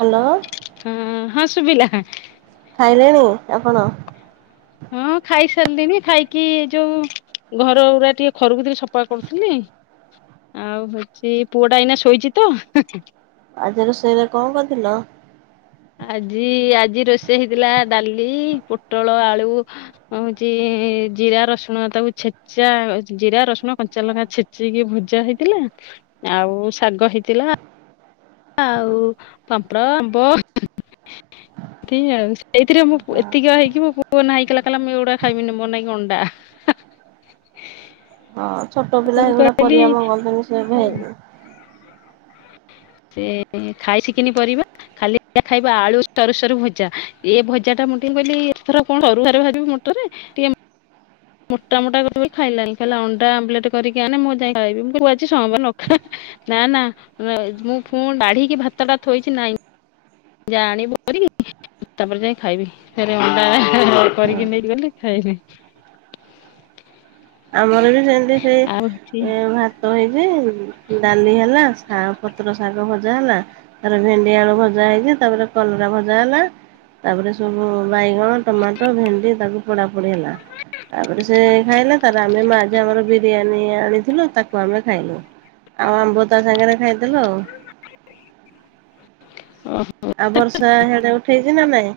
Hello. ହଁ ହଁ ଶୁଭିଲା। ଖାଇଲେଣି ଆପଣ? ହଁ ଖାଇସାରିଲିନି ଖାଇକି ଯୋଉ ଘର ଗୁରା ଟିକେ ଘରକୁ ଟିକି ସଫା କରୁଥିଲି ଆଉ ହଉଛି ପୁଅ ଟା ଏଇନା ଶୋଇଛି ତ। ଆଜି ରୋଷେଇ ରେ କଣ କରିଥିଲ? ଆଜି ଆଜି ରୋଷେଇ ହେଇଥିଲା ଡାଲି ପୋଟଳ ଆଳୁ ହଉଛି ଜିରା ରସୁଣ ତାକୁ ଛେଚା ଜିରା, ରସୁଣ, କଞ୍ଚା ଲଙ୍କା ଛେଚିକି ଭୁଜା ହେଇଥିଲା। ଆଉ ଶାଗ ହେଇଥିଲା। ଆଉ ପାମ୍ପଡ ଆମ୍ବ ସେଇଥିରେ ମୁଁ ଏତିକି ହେଇକି ମୋ ପୁଅ ନାହି କଲା କହିଲ ମୁଁ ଏଇଗୁଡା ଖାଇବିନି ମୋର ନାଇଁକ ଅଣ୍ଡା ହଁ ଛୋଟ ପିଲା ମୁଁ ଏଗୁଡା ପରିବା କହିଲି ମଗନ୍ତିନି। [unintelligible] ସେ ଖାଇସିକିନି ପରିବା ଖାଲି ଖାଇବା ଆଳୁ ସରୁ ସରୁ ଭଜା। ଏ ଭଜା ଟା ମୁଁ ଟିକେ କହିଲି ଏଥର କଣ [unintelligible] ମୋଟରେ ଟିକେ ମୋଟା ମୋଟା କର ବି ଖାଇଲାଣିି ଖାଲା ଅଣ୍ଡା ଆମ୍ବଲେଟ କରିକି ଆଣେ ମୁଁ ଯାଇକି ଖାଇବି ମୁ କଛି ସୋମବାର ନା ଖା ନ ନା ମୁଁ ପୁଣି ବାଢ଼ିକି ଭାତଟା ଥୋଇଛି ନାଇଁ ଯା ଆଣିବୁ କରି ତାପରେ ଯାଇ ଖାଇବି ସେ ଅଣ୍ଡା କରିକି ନେଇଗଲି ଖାଇଲା। [unintelligible] ସେଇନ୍ତି ସେଇ ଭାତ ହେଇଛି, ଡାଲି ହେଲା ଆଉ ପତ୍ର ଶାଗ ଭଜା ହେଲା ତାରେ ଭେଣ୍ଡି ଆଳୁ ଭଜା ହେଇଛି ତାପରେ କଲରା ଭଜା ହେଲା ତାପରେ ସବୁ ବାଇଗଣ, ଟମାଟୋ, ଭେଣ୍ଡି [unintelligible] ପୋଡା ପୋଡି ହେଲା ତାପରେ ସେ ଖାଇଲା। ଆମେ ମା ଝିଅ ଆମର ବିରିୟାନୀ ଆଣିଥିଲୁ ତାକୁ ଆମେ ଖାଇଲୁ ଆଉ ଆମ୍ବ ତା ସାଙ୍ଗରେ ଖାଇଦଲୁ ଆଉ। ଆଉ ବର୍ଷା ହେଡେ ଉଠେଇଛି ନା ନାଇଁ?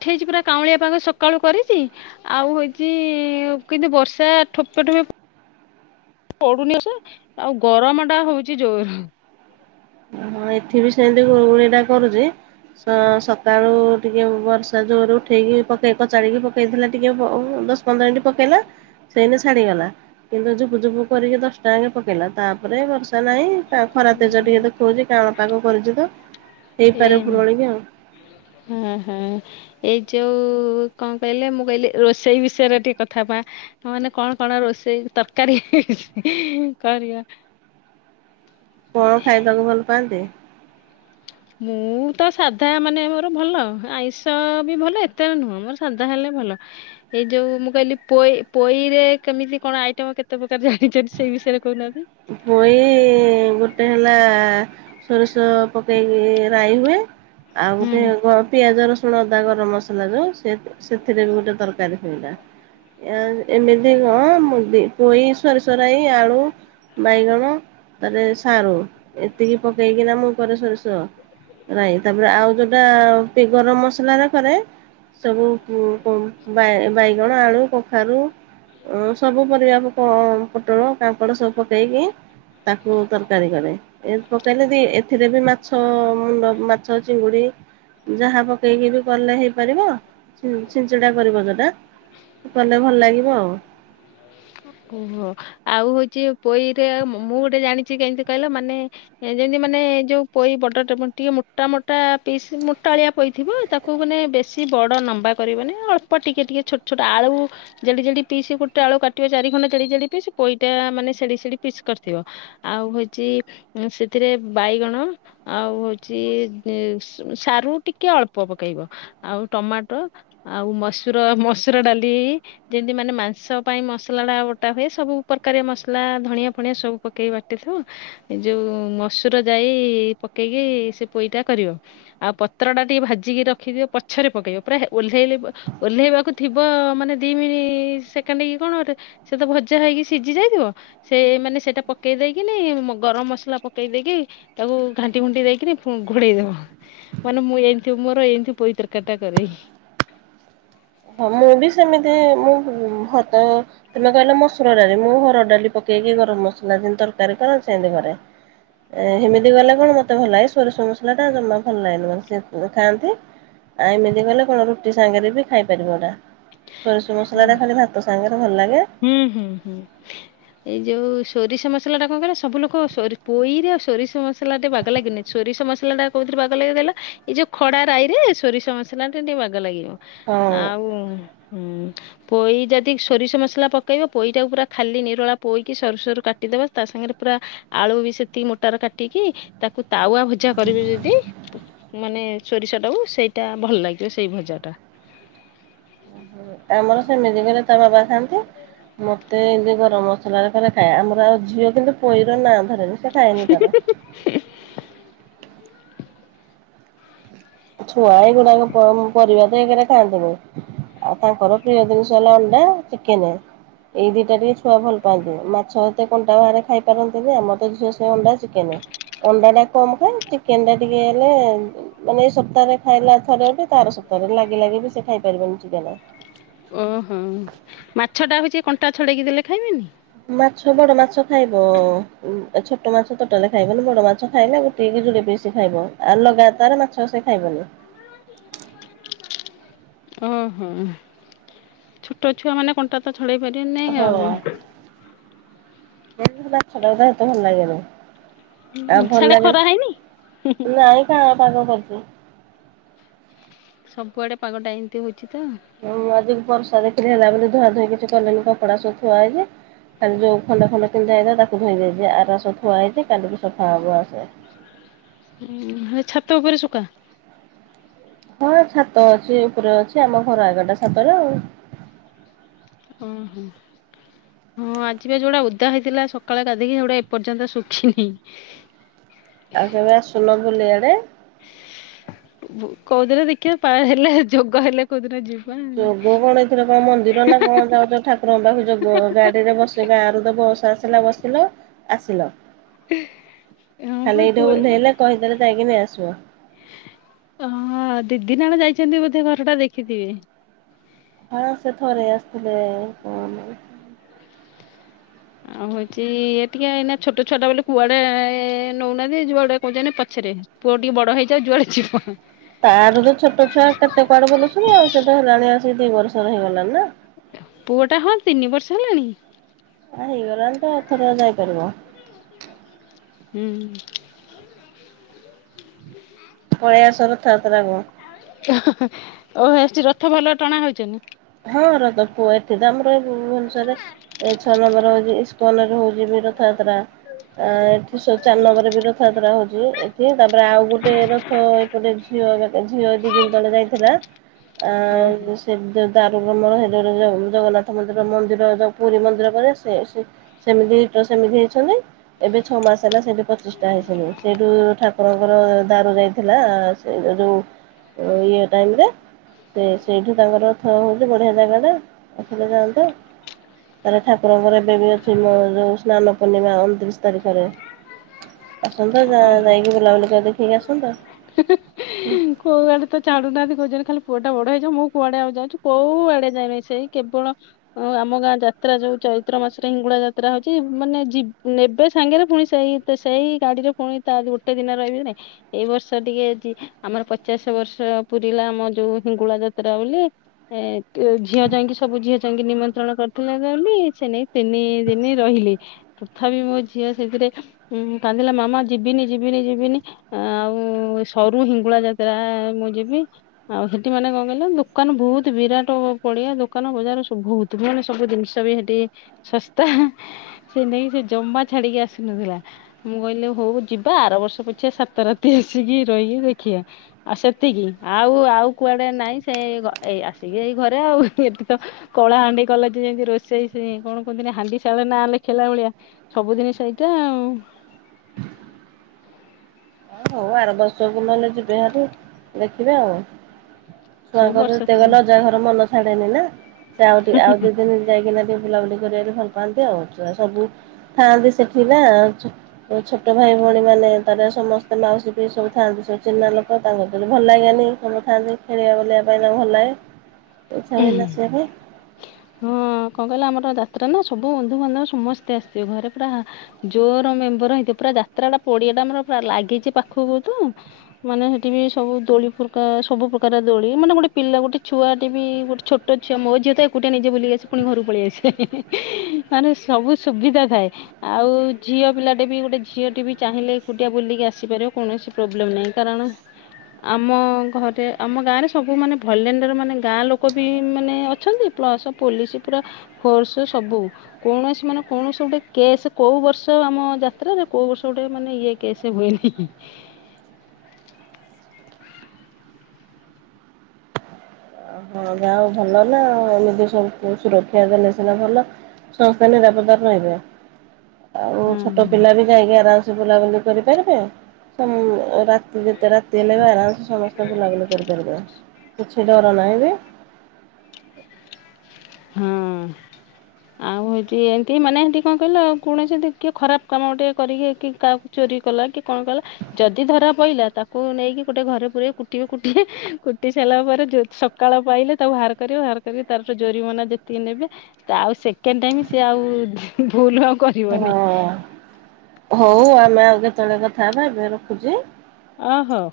ଉଠାଇଛି ପୁରା କାଉଁଳିଆ ପାଖ ସକାଳୁ କରିଛି ଆଉ ହେଉଛି କିନ୍ତୁ ବର୍ଷା ଠୋପେ ଠୋପେ ପଡୁନି ସ ଆଉ ଗରମ ଟା ହଉଛି ଜୋର। ହଁ ଏଠି ବି ସେ ସେମିତି ଗୁଳି ଗୁଳି ଟା କରୁଛି। ସ ସକାଳୁ ଟିକେ ବର୍ଷା ଜୋର ଉଠେଇକି ପକେଇ କଚାରିକି ପକେଇଥିଲା। ଟିକେ ଦଶ ପନ୍ଦର ମିନିଟ ପକେଇଲା ସେଇନେ ଛାଡିଗଲା। କିନ୍ତୁ ଝୁପୁଝୁପୁ କରିକି ଦଶଟା ଆଙ୍କେ ପକେଇଲା ତାପରେ ବର୍ଷା ନାଇଁ ତା ଖରା ତେଜ ଟିକେ ଦେଖଉଛି। ପାଗ ପଡିଯିବତ ଏ ହେଇପାରେ ପୁରଣିକ ଆଉ। ହଁ ହଁ। ଏଇ ଯୋଉ କଣ କହିଲେ ମୁଁ କହିଲି ରୋଷେଇ ବିଷୟରେ ଟିକେ କଥା ପା ମାନେ କଣ କଣ ରୋଷେଇ ତରକାରୀ କରିବ। କଣ ଖାଇବାକୁ ଭଲ ପାଆନ୍ତି? ମୁଁ ତ ସାଧା ମାନେ ମୋର ଭଲ ଆଇଁଷ ବି ଭଲ ଏତେରେ ନୁହଁ ମୋର ସାଧା ହେଲେ ଭଲ ଏଇ ଯୋଉ ମୁଁ କହିଲି ପୋଇ ପୋଇରେ କେମିତି କଣ ଆଇଟମ କେତେ ପ୍ରକାର ଜାଣିଛନ୍ତି ସେଇ ବିଷୟରେ କହୁନାହାନ୍ତି? ପୋଇ ଗୋଟେ ହେଲା ସୋରିଷ ପକେଇକି ରାଇ ହୁଏ। ଆଉ ହୁଁ। ଗୋଟେ ପିଆଜ ରସୁ ଲସୁଣ ଅଦା ଗରମ ମସଲା ଯୋଉ ସେ ସେଥିରେ ବି ଗୋଟେ ତରକାରୀ ଥିଲା ଏମିତି କଣ ମୁ ପୋଇ ସରି ସରାଇ ଆଳୁ ବାଇଗଣ ତାପରେ ସାରୁ ଏତିକି ପକେଇକିନା ମୁଁ କରେ ସୋରିଷ ରାଇ ତାପରେ ଆଉ ଯୋଉଟା ଗରମ ମସଲାରେ କରେ ସବୁ ବାଇଗଣ, ଆଳୁ, କଖାରୁ ସବୁ ପରିବା ପୋଟଳ, କାଙ୍କଡ଼ ସବୁ ପକେଇକି ତାକୁ ତରକାରୀ କରେ ପକେଇଲେ ଏଥିରେ ବି ମାଛ ମୁଣ୍ଡ ମାଛ ଚିଙ୍ଗୁଡି ଯାହା ପକେଇକି ବି କଲେ ହେଇପାରିବ ଛିଞ୍ଚଡା କରିବ ସେଟା କଲେ ଭଲ ଲାଗିବ ଆଉ। ଓହୋ ଆଉ ହଉଛି ପୋଇ ରେ ମୁଁ ଗୋଟେ ଜାଣିଛି କେମିତି କହିଲ ମାନେ ଯେମିତି ମାନେ ଯୋଉ ପୋଇ ବଡ ଟିକେ ମୋଟା ମୋଟା ପିସ୍ ମୋଟା ଆଳିଆ ପୋଇ ଥିବ ତାକୁ ମାନେ ବେଶୀ ବଡ ଲମ୍ବା କରିବ ମାନେ ଅଳ୍ପ ଟିକେ ଟିକେ ଛୋଟ ଛୋଟ ଆଳୁ ଜଡି ଯଡି ପି ଗୋଟେ ଆଳୁ କାଟିବ। ଚାରି ଖଣ୍ଡ ଜ ପି ପଇଟା ମାନେ ସେଦିକ ସେଡ଼ିକି ପିସ୍ କରିଥିବ ଆଉ ହଉଛି ସେଥିରେ ବାଇଗଣ ଆଉ ହଉଛି ସାରୁ ଟିକେ ଅଳ୍ପ ପକେଇବ ଆଉ ଟମାଟୋ ଆଉ ମସୁର ମସୁର ଡାଲି ଯେମତି ମେ ମାଂସ ପାଇଁ ମସଲାଟା ବୋଟା ହୁଏ ସବୁ ପ୍ରକାରଆ ମସଲା ଧଣିଆ ଫଣିଆ ସବୁ ପକେଇକି ବାଟିଥିବ ଏ ଯେଉଁ ମସୁର ଯାଇ ପକେଇକି ସେ ପୋଇଟା କରିବ ଆଉ ପତ୍ରଟା ଟିକିେ ଭାଜିକି ରଖିଦିଅ ପଛରେ ପକେଇବ ପୁରା ଓହ୍ଲାଇ ଓହ୍ଲାଇବାକୁ ଥିବ ମାନେ ଦୁଇ ମିନିଟ୍ ସେକେଣ୍ଡ କି କଣ ଗୋଟେ ସେ ତ ଭଜା ହେଇକି ସିଝି ଯାଇଥିବ ସେ ମାନେ ସେଟା ପକେଇ ଦେଇକିନି ଗରମ ମସଲା ପକେଇ ଦେଇକି ତାକୁ ଘାଣ୍ଟି ଘୁଣ୍ଟି ଦେଇକିନି ଘୋଡେଇ ଦବ ମାନେ ମୁଁ ଏମିତି ମୋର ଏମିତି ପଇ ତରକାରୀ ଟା କରେ। ହଁ ମୁଁ ବି ସେମିତି ମୁଁ ଭ ତମେ କହିଲ ମସୁର ଡାଲି ମୁଁ ହର ଡାଲି ପକେଇକି ଗରମ ମସଲା ଯେମତି ତରକାରୀ କରନ୍ତି ସେମିତି ଘରେ ହେମିତି ଗଲେ କଣ ମତେ ଭଲ ଲାଗେ ସୋରିଷ ମସଲା ଟା ଜମା ଭଲ ଲାଗେନି ମତେ ଖାଆନ୍ତି ଆଉ ଏମିତି ଗଲେ କଣ ରୁଟି ସାଙ୍ଗରେ ବି ଖାଇପାରିବ ଏତା। ସରଷ ମସଲା ହଁ। ଟା ଖାଲି ଭାତ ସାଙ୍ଗରେ ଭଲ ଲାଗେ। ହୁଁ ହୁଁ ହୁଁ ଏଇ ଯୋଉ ସୋରିଷ ମସଲା ଟା କଣ କହିଲା ସବୁ ଲୋକ ସୋ ପୋଇରେ ଆଉ ସୋରିଷ ମସଲା ଟେ ବାଗ ଲାଗିନି ସୋରିଷ ମସଲା ଟା କୋଉଥିରେ ବାଗ ଲାଗି ଦେଲା ଏଇ ଯୋଉ ଖଡା ରାଇ ରେ ସୋରିଷ ମସଲା ଟେ ଟିକେ ବାଗ ଲାଗିବ। ହଁ। ଆଉ। ହୁଁ ପୋଇ ଯଦି ସୋରିଷ ମସ ମସଲା ପକେଇବ ପୋଇଟାକୁ ପ ଖାଲି ନିରଳା ପୋଇକି ସରୁ ସରୁ କାଟିଦେବା ତା ସାଙ୍ଗରେ ପୁରା ଆଳୁ ବି ସେତିକି ମୋଟାରେ କାଟିକି ତାକୁ ତାୱ ଭଜା କରିବେ ଯଦି ମାନେ ସୋରିଷଟାକୁ ସେଇଟା ଭ ସେଇ ଭଯା ଟା। ଆମର ସେମିତି କଲେ ତା ବାବା ଖାଆନ୍ତି। ମତେ ଏମିତି ଗରମ ମସଲ ରେ କରେ ଖାଏ ଆମର ଆଉ ଝିଅ କିନ୍ତୁ ପୋଇଁର ନାଁ ଧରେନି। ଖାାଇନି ତରା। ଛୁଆ ଏଇଗୁଡାକ ପରିବା ତ ଏଇରେ ଖାଆନ୍ତିନି ଆଉ ତାଙ୍କର ପ୍ରିୟ ଜିନିଷ ହେଲା ଅଣ୍ଡା ଚିକେନ ଏଇ ଦିଟା ଟିକେ ଛୁଆ ଭଲ ପାଆନ୍ତି ମାଛ ଏତେ କଣ୍ଟା ବାହାରେ ଖାଇପାରନ୍ତିନି ଆମ ତ ଝିଅ ସେ ଅଣ୍ଡା ଚିକେନ ଅଣ୍ଡା ଟା କମ ଖାଏ। ଚିକେନ ତା ଟିକେ ହେଲେ ମାନେ ଏ ସବୁ ସପ୍ତାହରେ ଖାଇଲା ଥରେ ତାର ସପ୍ତାହରେ ଲାଗି ଲାଗି ବି ସେ ଖାଇପାରିବନି ଚିକେନା। କଟା ହଉଛି କଣ୍ଟା ଛଡ଼େଇକ ଦେ ଖାଇବେନି? ମାଛ ବଡ ମାଛ ଖାଇବ ଛୋଟ ମାଛ ତୋଟଲେ ଖାଇବନି ବଡ ମାଛ ଖାଇଲେ ଗୋଟେକ କି ଯୋଦ ପିସ ଖାଇବ। ଆଉ ଲଗାତାର ମାଛ ସେ ଖାଇବନି। ଓହୋ ଛୋଟ ଛୁଆ ମାନେ କଣ୍ଟା ତ ଚଳେଇ ପାରିବ ନାାଇଁ ହଁ। ଆଉ। ମାଛ ତା ଖାଇଟେ ଲାଗ ନି। ଆଉ ଭଲ ସାଡେ ଲାଗେ ଖରା ହେଇନି ନାଇଁ କାଁ ପାଗ କରିଛି। କୁଆୋଗଟା ଏମିତିଉଛି। ହୁଁ ଆଜି ବର୍ଷା ଲା ବୋଲି ଧୁଆ ଧୁଇ କିଛି କଲେନି କପଡା ସଖୁଆ ହେଇଯଛି ଖାଲି ଯୋଉ ଖଣ୍ଡା ଖଣ୍ଡ ପିନ୍ଧା ହେଇଏ ତାକୁ ଧୋଇ ଯାଇ ଆର ସବୁ ଠଆ ହେଇଛି କାଲିକୁ ସଫା ହବ ୱାସେ। ଉ ଛାତ ଉପରେ ସୁକା। ହଁ ଛାତ ଅଛି ଉପରେ ଅଛି ଆମ ଘର ଏଗଟା ଛାତରେ ଆଉ। ଓହୋ ହଁ ଆଜିିବ ଯୋଉଟା ଉଦା ହେଇଥିଲା ସକାଳେ ଗାଧିକି ସେଉଟା ଏପର୍ଯ୍ୟନ୍ତ ଶୁଖିନି। ଆଉ କେବେ ଆସୁଲ ବୁଲିଆଡେ? କୋଉଦିନ ଦେଖିବା ପା ହେଲେ ଯୋଗ ହେଲେ କୋଉଦିନ ଯିବ ଯୋଗ କଣ ଏଇଥିରେ କଣ ମନ୍ଦିର ନା କଣ ଯାଉଛ ଠାକୁରଙ୍କ ପାଖରେ ଯୋଗ ଗାଡିରେ ବସ ଗାଁ ରରେ ତ ବସ ଆସିଲା ବସିଲ ଆସିଲ। ହଁ ବା ଖାଲି ଏଠର ଉଲ୍ହେଇଲେ ଲେ କହିଦଳେ ଯାଇକିନି ନେଇଆସେ [inaudible] ଅ ଦିଦି ନାଣ ଯାଇଛନ୍ତି ବୋଧେ ଘର ଟା ଦେଖିଥିବେ। ହ ସେ ଥରେ ଆସିଥିଲେ କ ଆଉ ହଉଛି ଏ ଟିକେ ଏଇ ଛୋଟ ଛୁଟା ବୋ କୁଆଡେ ନଉନାହାନ୍ତି ଯୁଆଡେ କହୁଛନ୍ତି ପଛରେ ପୁଅ ଟିକେ ବଡ ହେଇଯାଉ ଯୁଆଡେ ଯିବ। ତାର ତ ଛୋଟ ଛୁଆ କେତେ କୁଆଡେ ବଲୁନି ଆଉ ସେଇଟା ହେଲାଣି ଆସିକି ଦି ବର୍ଷର ହେଇଗଲାଣି ନା। ପୁଅ ଟା ହଁ ତିନି ବର୍ଷ ହେଲାଣି ହେଇଗଲାଣି ତ ଥର ଯାଇପାରିବ। ହୁଁ। ପଳେଇ ଆସ ରଥ ଯାତ୍ରା କୁ ଓ ହେଠୀ ରଥ ଭଲ ଟଣା ହଉଛନ୍ତି। ହଁ ରଥ ପୁଅ ଏଠି ତ ଆମର ଏ ଭବନସରେ ଛଅ ନମ୍ବର ହଉଛି ଇସ୍କନରେ ହଉଛି ବି ରଥ ରଥଯାତ୍ରା ଏଠି ଶଚାନବରେ ବି ରଥଯାତ୍ରା ହଉଛି ଏଠି ତାପରେ ଆଉ ଗୋଟେ ରଥ ଏପଟେ ଝିଅ ଝିଅ ଦି ଦିନ ତଳେ ଯାଇଥିଲା ଆ ଓହୋ। ସେ ଡାରୁବ୍ରହ୍ମ ଜଗନ୍ନାଥ ମନ୍ଦିର ମନ୍ଦିର ଯୋଉ ପୁରୀ ମନ୍ଦିର ପରେ ସେ ସେମିତିଟ ସେମିତି ହେଇଛନ୍ତି। ଏବେ ଛଅ ମାସ ହେଲା ସେଇଠି ପଚିଶଟା ହେଇସିନି ସେଇଠୁ ଠାକୁରଙ୍କର ଦାରୁ ଯାଇଥିଲା ସେ ଯେଉଁ ଇଏ ଟାଇମ ସେ ସେଇଠୁ ତାଙ୍କର ବଢି ଜାଗା ଆସିଲେ ଯାଆନ୍ତ ତାଲେ ଠାକୁରଙ୍କର ଏବେ ବି ଅଛି ମୋ ଯଉ ସ୍ନାନ ପୂର୍ଣିମା ଅଣତିରିଶ ତାରିଖରେ ଆସନ୍ତତା ଯ ଓହୋ ଯାଇକି ବୁଲାବୁଲି କରି ଦେଖିକି ଆସନ୍ତ କୋଉ କୁଆଟା ବଡ ହେଇଛ ମୁଁ କୁଆଡେ ଆଉ ଯାଉଛଛି କୋଉ ଆଡେ ଯାଇନି ସେଇ କେବଳ ଆମ ଗାଁ ଯାତ୍ରା ଯୋଉ ଚୈତ୍ର ମାସରେ ହିଙ୍ଗୁଳା ଯାତ୍ରା ହଉଛି ମାନେ ଯ ନେବେ ସାଙ୍ଗରେ ପୁଣି ସେଇ ସେଇ ଶାଡିରେ ପୁଣି ତା ଗୋଟେ ଦିନ ରହିବେ ନାଇ ଏଇ ବର୍ଷ ଟିକେ ଆମର ପଚାଶ ବର୍ଷ ପୁରିଲା ଆମ ଯୋଉ ହିଙ୍ଗୁଳା ଯାତ୍ରା ବୋଲି ଏ ଝିଅ ଯାଇକି ସବୁ ଝିଅ ଯାଇକି ନିମନ୍ତ୍ରଣ କରିଥିଲେ ବୋଲି ସେ ନେଇେଇ ତିନି ଦିନ ରହିଲି ତଥାପି ମୋ ଝିଅ ସେଥିରେ କାନ୍ଦିଲା ମାମା ଯିବିନି ଯିବିନି ଯିବିନି ଆଉ ସରୁ ହିଙ୍ଗୁଳା ଯାତ୍ରା ମୁଁ ଯିବି ଆଉ ହେଠି ମାନେ କଣ କହିଲ ଦୋକାନ ବହୁତ ବିରାଟ ପଡିଆ ଦୋକାନ ବଜାରୁ ବହୁତ ପାନ ସବୁ ଜିନିଷ ବି ହେଠି ଶସ୍ତା ସେ ନେଇକି ସେ ଜମା ଛାଡିକି ଆସିନଥିଲା। ମୁଁ କହିଲି ହଉ ଯିବା ଆର ବର୍ଷ ପଛଆ ସାତ ରାତି ଆସିକି ରହିକି ଦେଖିବା ଆଉ ସେତିକି ଆଉ ଆଉ କୁଆଡେ ନାଇଁ ସେ ଏ ଆସିକି ଏଇ ଘରେ ଆଉ ଏଠି ତ କଳା ହାଣ୍ଡି କଲା ଯେ ଯେମତି ରୋଷେଇ ସେ କଣ କୁହନ୍ତି ହାଣ୍ଡି ସାଳ ନା ଲେଖିଲା ଭଳିଆ ସବୁଦିନି ସେଇଟା ଆଉ। ହଉ ଆର ବର୍ଷକୁ ନହେଲେ ଯିବେ ହାରି ଦେଖିବେ ଆଉ। ସେଇ ବର୍ଷ ଛୁଆଙ୍କର [inaudible] ଘର ମନ ଛାଡେନି ନା। ସେ ଆଉ ଟଠି ଆଉ ଦି ଦିନ ଯାଇକି ନା ବୁଲାବୁଲି ଭଲ ପାଆନ୍ତି ଆଉଆ ସବୁ ଥାଆନ୍ତି ସେଠୀ ନା ଆଉ ଛୋଟ ଭାଇ ଭଉଣୀ ମାନେ ତାରେ ସମସ୍ତେ ମାଉସୀ ପିଉସୀ ଥାନ୍ତି ସବୁ ଚିହ୍ନା ଲୋକ ତାଙ୍କ ଭଲ ଲାଗୋନି ସବୁ ଥାଆନ୍ତି ଖେଳିବା ବୁଳିବା ପାଇଁ ତାଙ୍କୁ ଭଲ ଲାଗେ। ହଁ [inaudible] କଣ କହିଲ ଆମର ଯାତ୍ରା ନା ସବୁ ବନ୍ଧୁବାନ୍ଧବ ସମସ୍ତେ ଆସିଥିବେ ଘରେ ପୁରା ଜୋର ମେମ୍ବର ହେଇଥିବ ପୁରା ଯାତ୍ରାଟା ପଡ଼ିଆଟା ଆମର ପୁରା ଲାଗିଛି ପାଖକୁ ତ ମାନେ ହେଠି ବି ସବୁ ଦୋଳି ଫୁର ସବୁ ପ୍ରକାର ଦୋଳି ମାନେ ଗୋଟେ ପିଲା ଗୋଟେ ଛୁଆଟି ବି ଗଟେ ଛୋଟ ଝିଅ ମୋ ଝଅ ତ ଏକୁଟିଆ ନିଜେ ବୁଲିକି ଆସେ ପୁଣି ଘକୁ ପଳେଇ ଆସେ ମାନେ ସବୁ ସୁବିଧା ଥାଏ ଆଉ ଝିଅ ପିଲାଟେ ବି ଗୋଟେ ଝିଅଟିେ ବି ଚାହିଁଲେ ଏକୁଟିଆ ବୁଲିକି ଆସିପାରିବ କୌଣସି ପ୍ରୋବ୍ଲେମ୍ ନାହିଁ କାରଣ ଆମ ଘରେ ଆମ ଗାଁରେ ସବୁ ମାନେ ଭଲେଣ୍ଡର ମାନେ ଗାଁ ଲୋକ ଲୋକ ବି ମାନେ ଅଛନ୍ତି ପ୍ଲସ ପୋଲିସ ପୁରା ଫୋର୍ସ ସବୁ କୌଣସି ମାନେ କୌଣସି ଗୋଟେ କେସ୍ କୋଉ ବର୍ଷ ଆମ ଯାତ୍ରାରେ କୋଉ ବର୍ଷ ଗୋଟେ ମାନେ ଇଏ କେସ୍ [inaudible] ହଁ ଯାହା ଭଲ ହେଲା ନିଜ ସବୁ ସୁରକ୍ଷା ଦେଲେ ସିନା ଭଲ ସଂସ୍େ ନିରାପତ୍ତା ରହିବେ। ଆଉ ହଁ। ଛୋଟ ପିଲା ବି ଯାଇକି ଆରାମ ବୁଲାବୁଲି କରିପାରିବେ। ରାତି ଯେତେ ରାତି ହେଲେ ବି ଆରାମସେ ସମସ୍ତେ ବୁଲାବୁଲି କରିପାରିବ। କିଛି ଡର ନାହିଁ। [unintelligible] ହଁ ଆଉ ହେଠି ଏମିତି ମାନେ ଏମତି କଣ କହିଲ କୌଣ ସେତି କିଏ ଖରାପ କାମ ଟିକେ କରିକି କି କାହାକୁ ଚୋରି କଲା କି କଣ କହିଲ ଯଦି ଧରା ପଇିଲଲା ତାକୁ ନେଇକି ଗୋଟେ ଘରେ ପୁର କୁଟିବ କୁଟି କୁଟି ସାରିଲା ପରେ ସକାଳ ପାଇଲେ ତାକୁ ହାର କରିବ ହାର କରିକି ତାର ଯେତିକି ନେ ଆଉ ସେକେଣ୍ଡ ଟାଇ ସ ଆଉ ଭୁଲ ଆଉ ହଁ କରିବନି। ହଉ ଆମେ ଆଉ କେତେବେଳେ କଥା ହେବା ଏବେ ରଖୁଛି। ଓ ହଉ